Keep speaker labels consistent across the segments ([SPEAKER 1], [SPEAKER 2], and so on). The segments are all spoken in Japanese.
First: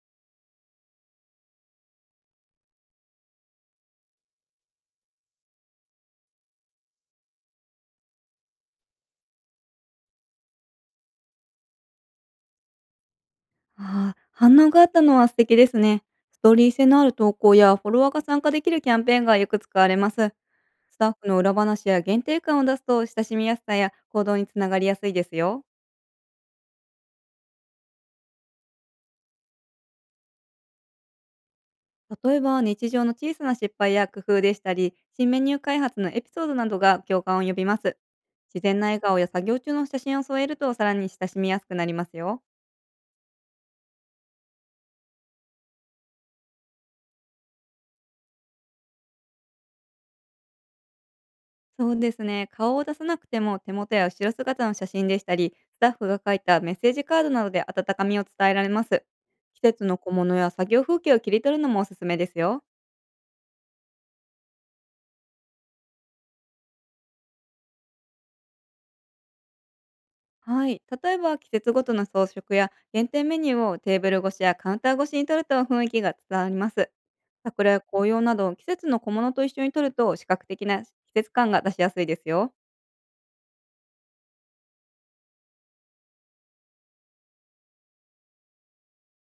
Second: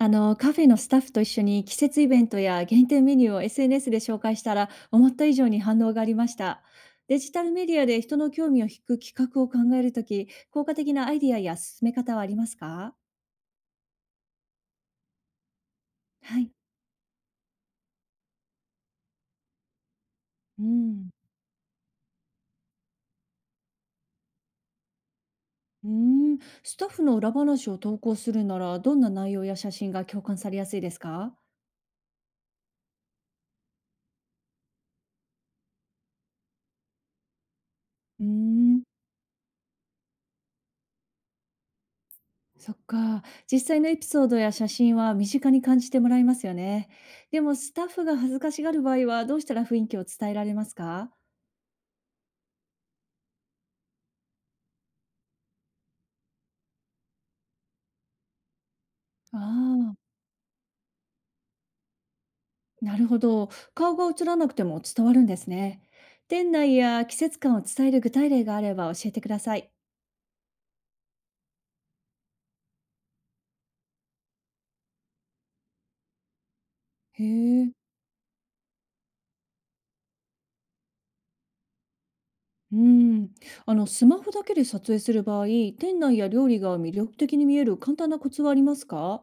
[SPEAKER 1] あのカフェのスタッフと一緒に季節イベントや限定メニューを SNS で紹介したら思った以上に反応がありました。デジタルメディアで人の興味を引く企画を考えるとき、効果的なアイディアや進め方はありますか？
[SPEAKER 2] ああ、反応があったのは素敵ですね。
[SPEAKER 1] は
[SPEAKER 2] スト
[SPEAKER 1] い、
[SPEAKER 2] ーリー性のある投稿やフォロワーが参加できるキャンペーンがよく使われます。ス
[SPEAKER 1] う
[SPEAKER 2] タ
[SPEAKER 1] ん、
[SPEAKER 2] ッフの裏話や限定感を出すと親しみやすさや行動につながりやすいですよ。
[SPEAKER 1] うースタッフの裏話を投稿するならどんな内容や写真が共感されやすいですか？
[SPEAKER 2] 例えば日常の小さな失敗や工夫でしたり、新メニュー開発のエピソードなどが共感を呼びます。
[SPEAKER 1] うー
[SPEAKER 2] 自然
[SPEAKER 1] ん、
[SPEAKER 2] な笑顔や作業中の写真を添えるとさらに親しみやすくなりますよ。
[SPEAKER 1] そっか。実際のエピソードや写真は身近に感じてもらえますよね。でもスタッフが恥ずかしがる場合はどうしたら雰囲気を伝えられますか？
[SPEAKER 2] そうですね。顔を出さなくても手元や後ろ姿の写真でしたり、スタッフが書いたメッセージカードなどで温かみを伝えられます。
[SPEAKER 1] あ
[SPEAKER 2] 季節の
[SPEAKER 1] あ、
[SPEAKER 2] 小物や作業風景を切り取るのもおすすめですよ。
[SPEAKER 1] なるほど。顔が映らなくても伝わるんですね。店内や季節感を伝える具体例があれば教えてください。
[SPEAKER 2] はい。例えば季節ごとの装飾や限定メニューをテーブル越しやカウンター越しに撮ると雰囲気が伝わります。
[SPEAKER 1] へ
[SPEAKER 2] 桜
[SPEAKER 1] え、
[SPEAKER 2] や紅葉など季節の小物と一緒に撮ると視覚的な季節感が出しやすいですよ。
[SPEAKER 1] うん。スマホだけで撮影する場合、店内や料理が魅力的に見える簡単なコツはありますか？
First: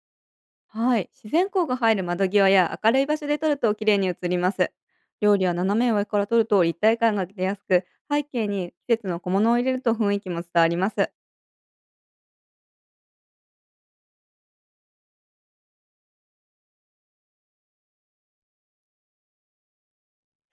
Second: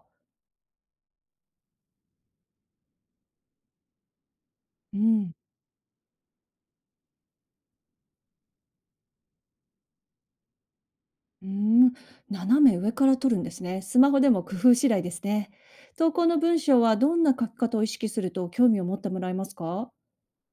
[SPEAKER 2] はい、自然光が入る窓際や明るい場所で撮ると綺麗に映ります。
[SPEAKER 1] うん。
[SPEAKER 2] 料理は斜め上から撮ると立体感が出やすく、背景に季節の小物を入れると雰囲気も伝わります。
[SPEAKER 1] うーん、斜め上から撮るんですね。スマホでも工夫次第ですね。投稿の文章はどんな書き方を意識すると興味を持ってもらえますか？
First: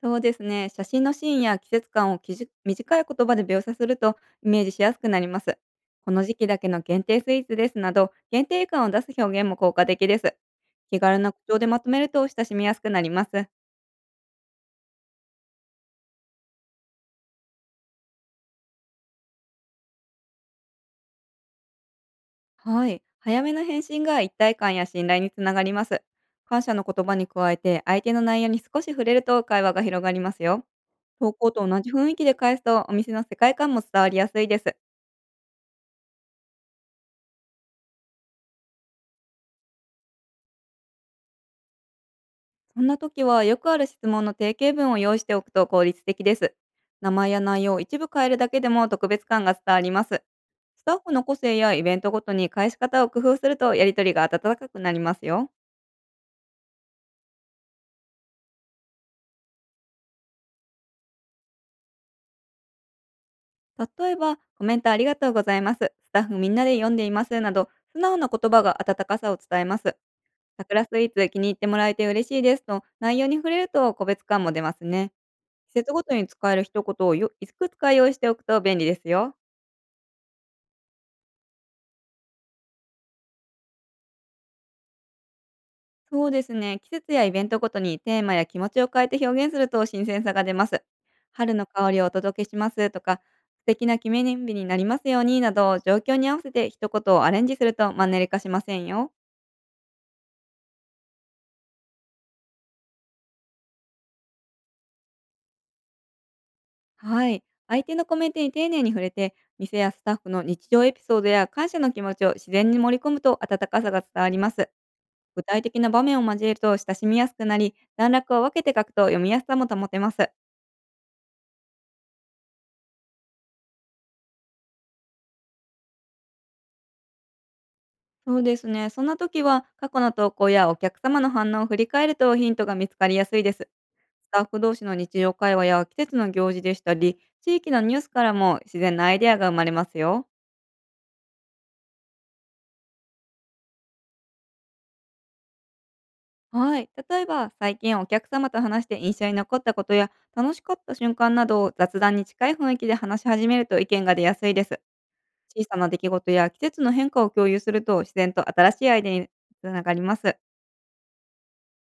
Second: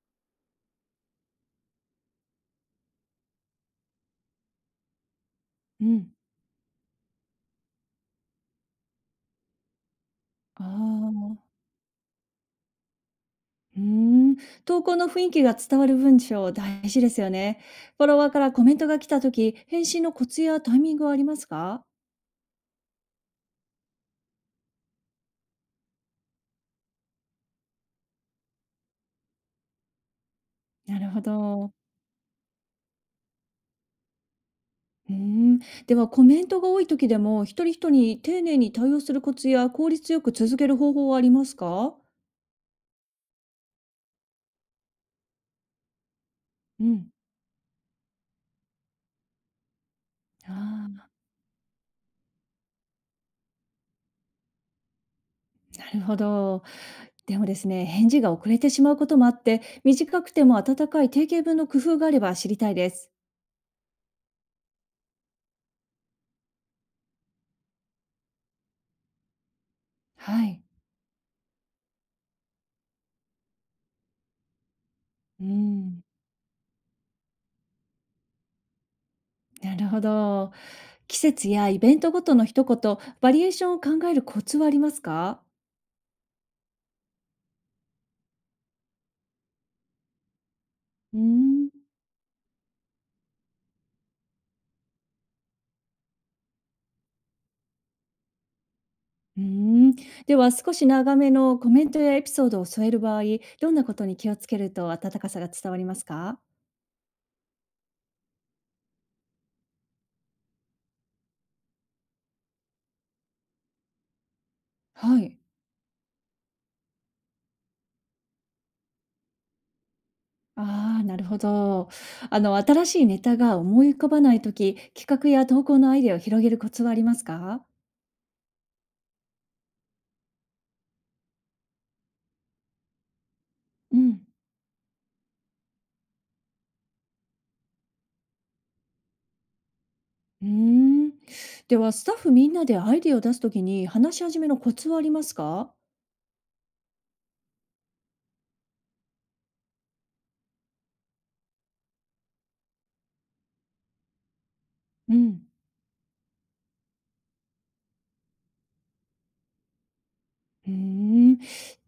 [SPEAKER 2] そうですね、写真のシーンや季節感をきじ短い言葉で描写するとイメージしやすくなります。
[SPEAKER 1] う
[SPEAKER 2] こ
[SPEAKER 1] ん。
[SPEAKER 2] の時期だけの限定スイーツですなど、限定感を出す表現も効果的です。気軽な
[SPEAKER 1] ああ、
[SPEAKER 2] 口調でまとめると親しみやすくなります。
[SPEAKER 1] うーん、投稿の雰囲気が伝わる文章大事ですよね。フォロワーからコメントが来た時、返信のコツやタイミングはありますか？
[SPEAKER 2] はい。早めの返信が一体感や信頼につながります。感謝の言葉に加えて、相手の内容に少し触れると会話が広がりますよ。
[SPEAKER 1] なるほ
[SPEAKER 2] 投稿と
[SPEAKER 1] ど。
[SPEAKER 2] 同じ雰囲気で返すと、お店の世界観も伝わりやすいです。
[SPEAKER 1] うーん、ではコメントが多い時でも、一人一人に丁寧に対応するコツや効率よく続ける方法はありますか？
[SPEAKER 2] そんな時は、よくある質問の定型文を用意しておくと効率的です。
[SPEAKER 1] う
[SPEAKER 2] 名
[SPEAKER 1] ん。
[SPEAKER 2] 前や内容を一部変えるだけでも特別感が伝わります。
[SPEAKER 1] あ
[SPEAKER 2] スタッ
[SPEAKER 1] あ、
[SPEAKER 2] フの個性やイベントごとに返し方を工夫すると、やりとりが温かくなりますよ。
[SPEAKER 1] なるほど。でもですね、返事が遅れてしまうこともあって、短くても温かい定型文の工夫があれば知りたいです。
[SPEAKER 2] 例えば、コメントありがとうございます。スタッフみんなで読んでいますなど、素直な言葉が温かさを伝えます。
[SPEAKER 1] はい。
[SPEAKER 2] 桜スイーツ気に入ってもらえて嬉しいですと、内容に触れると個別感も出ますね。
[SPEAKER 1] う
[SPEAKER 2] 季節
[SPEAKER 1] ん、
[SPEAKER 2] ごとに使える一言をよいくつか用意しておくと便利ですよ。
[SPEAKER 1] なるほど。季節やイベントごとの一言、バリエーションを考えるコツはありますか？
[SPEAKER 2] そうですね。季節やイベントごとにテーマや気持ちを変えて表現すると新鮮さが出ます。
[SPEAKER 1] うー
[SPEAKER 2] 春の
[SPEAKER 1] ん。
[SPEAKER 2] 香りをお届けしますとか、素敵な記念日になりますようになど、状況に合わせて一言をアレンジするとマンネリ化しませんよ。
[SPEAKER 1] うーん。では、少し長めのコメントやエピソードを添える場合、どんなことに気をつけると温かさが伝わりますか？
[SPEAKER 2] はい。相手のコメントに丁寧に触れて、店やスタッフの日常エピソードや感謝の気持ちを自然に盛り込むと温かさが伝わります。
[SPEAKER 1] はい。
[SPEAKER 2] 具体的な場面を交えると親しみやすくなり、段落を分けて書くと読みやすさも保てます。
[SPEAKER 1] ああ、なるほど。新しいネタが思い浮かばないとき、企画や投稿のアイデアを広げるコツはありますか？
[SPEAKER 2] そうですね。そんな時は、過去の投稿やお客様の反応を振り返るとヒントが見つかりやすいです。
[SPEAKER 1] うん。
[SPEAKER 2] スタッフ同士の日常会話や季節の行事でしたり、地域のニュースからも自然なアイデアが生まれますよ。
[SPEAKER 1] うーん。では、スタッフみんなでアイデアを出すときに話し始めのコツはありますか？
[SPEAKER 2] はい。例えば、最近お客様と話して印象に残ったことや、楽しかった瞬間などを雑談に近い雰囲気で話し始めると意見が出やすいです。
[SPEAKER 1] うん。
[SPEAKER 2] 小さな出来事や季節の変化を共有すると、自然と新しいアイデアにつながります。
[SPEAKER 1] うーん。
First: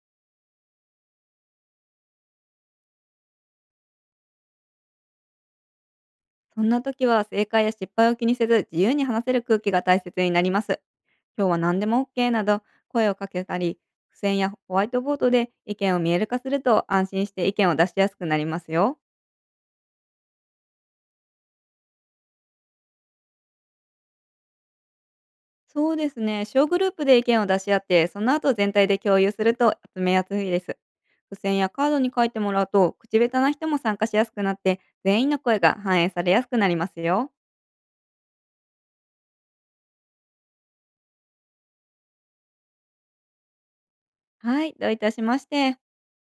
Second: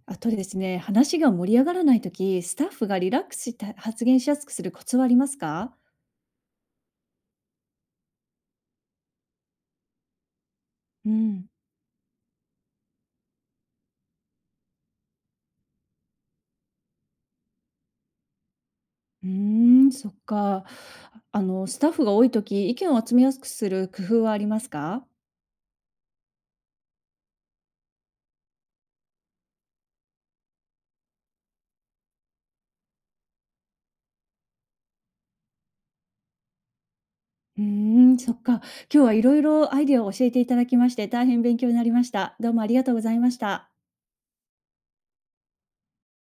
[SPEAKER 1] あとですね、話が盛り上がらないとき、スタッフがリラックスして発言しやすくするコツはありますか？
[SPEAKER 2] そんな時は、正解や失敗を気にせず、自由に話せる空気が大切になります。
[SPEAKER 1] う
[SPEAKER 2] 今
[SPEAKER 1] ん、
[SPEAKER 2] 日は何でも OK など、声をかけたり、付箋やホワイトボードで意見を見える化すると、安心して意見を出しやすくなりますよ。
[SPEAKER 1] うーん、そっか。スタッフが多いとき、意見を集めやすくする工夫はありますか？
[SPEAKER 2] そうですね。小グループで意見を出し合って、その後全体で共有すると集めやすいです。付箋やカードに書いてもらうと、口下手な人も参加しやすくなって、全員の声が反映されやすくなりますよ。
[SPEAKER 1] うーん、そっか。今日はいろいろアイデアを教えていただきまして、大変勉強になりました。どうもありがとうございました。
[SPEAKER 2] はい、どういたしまして。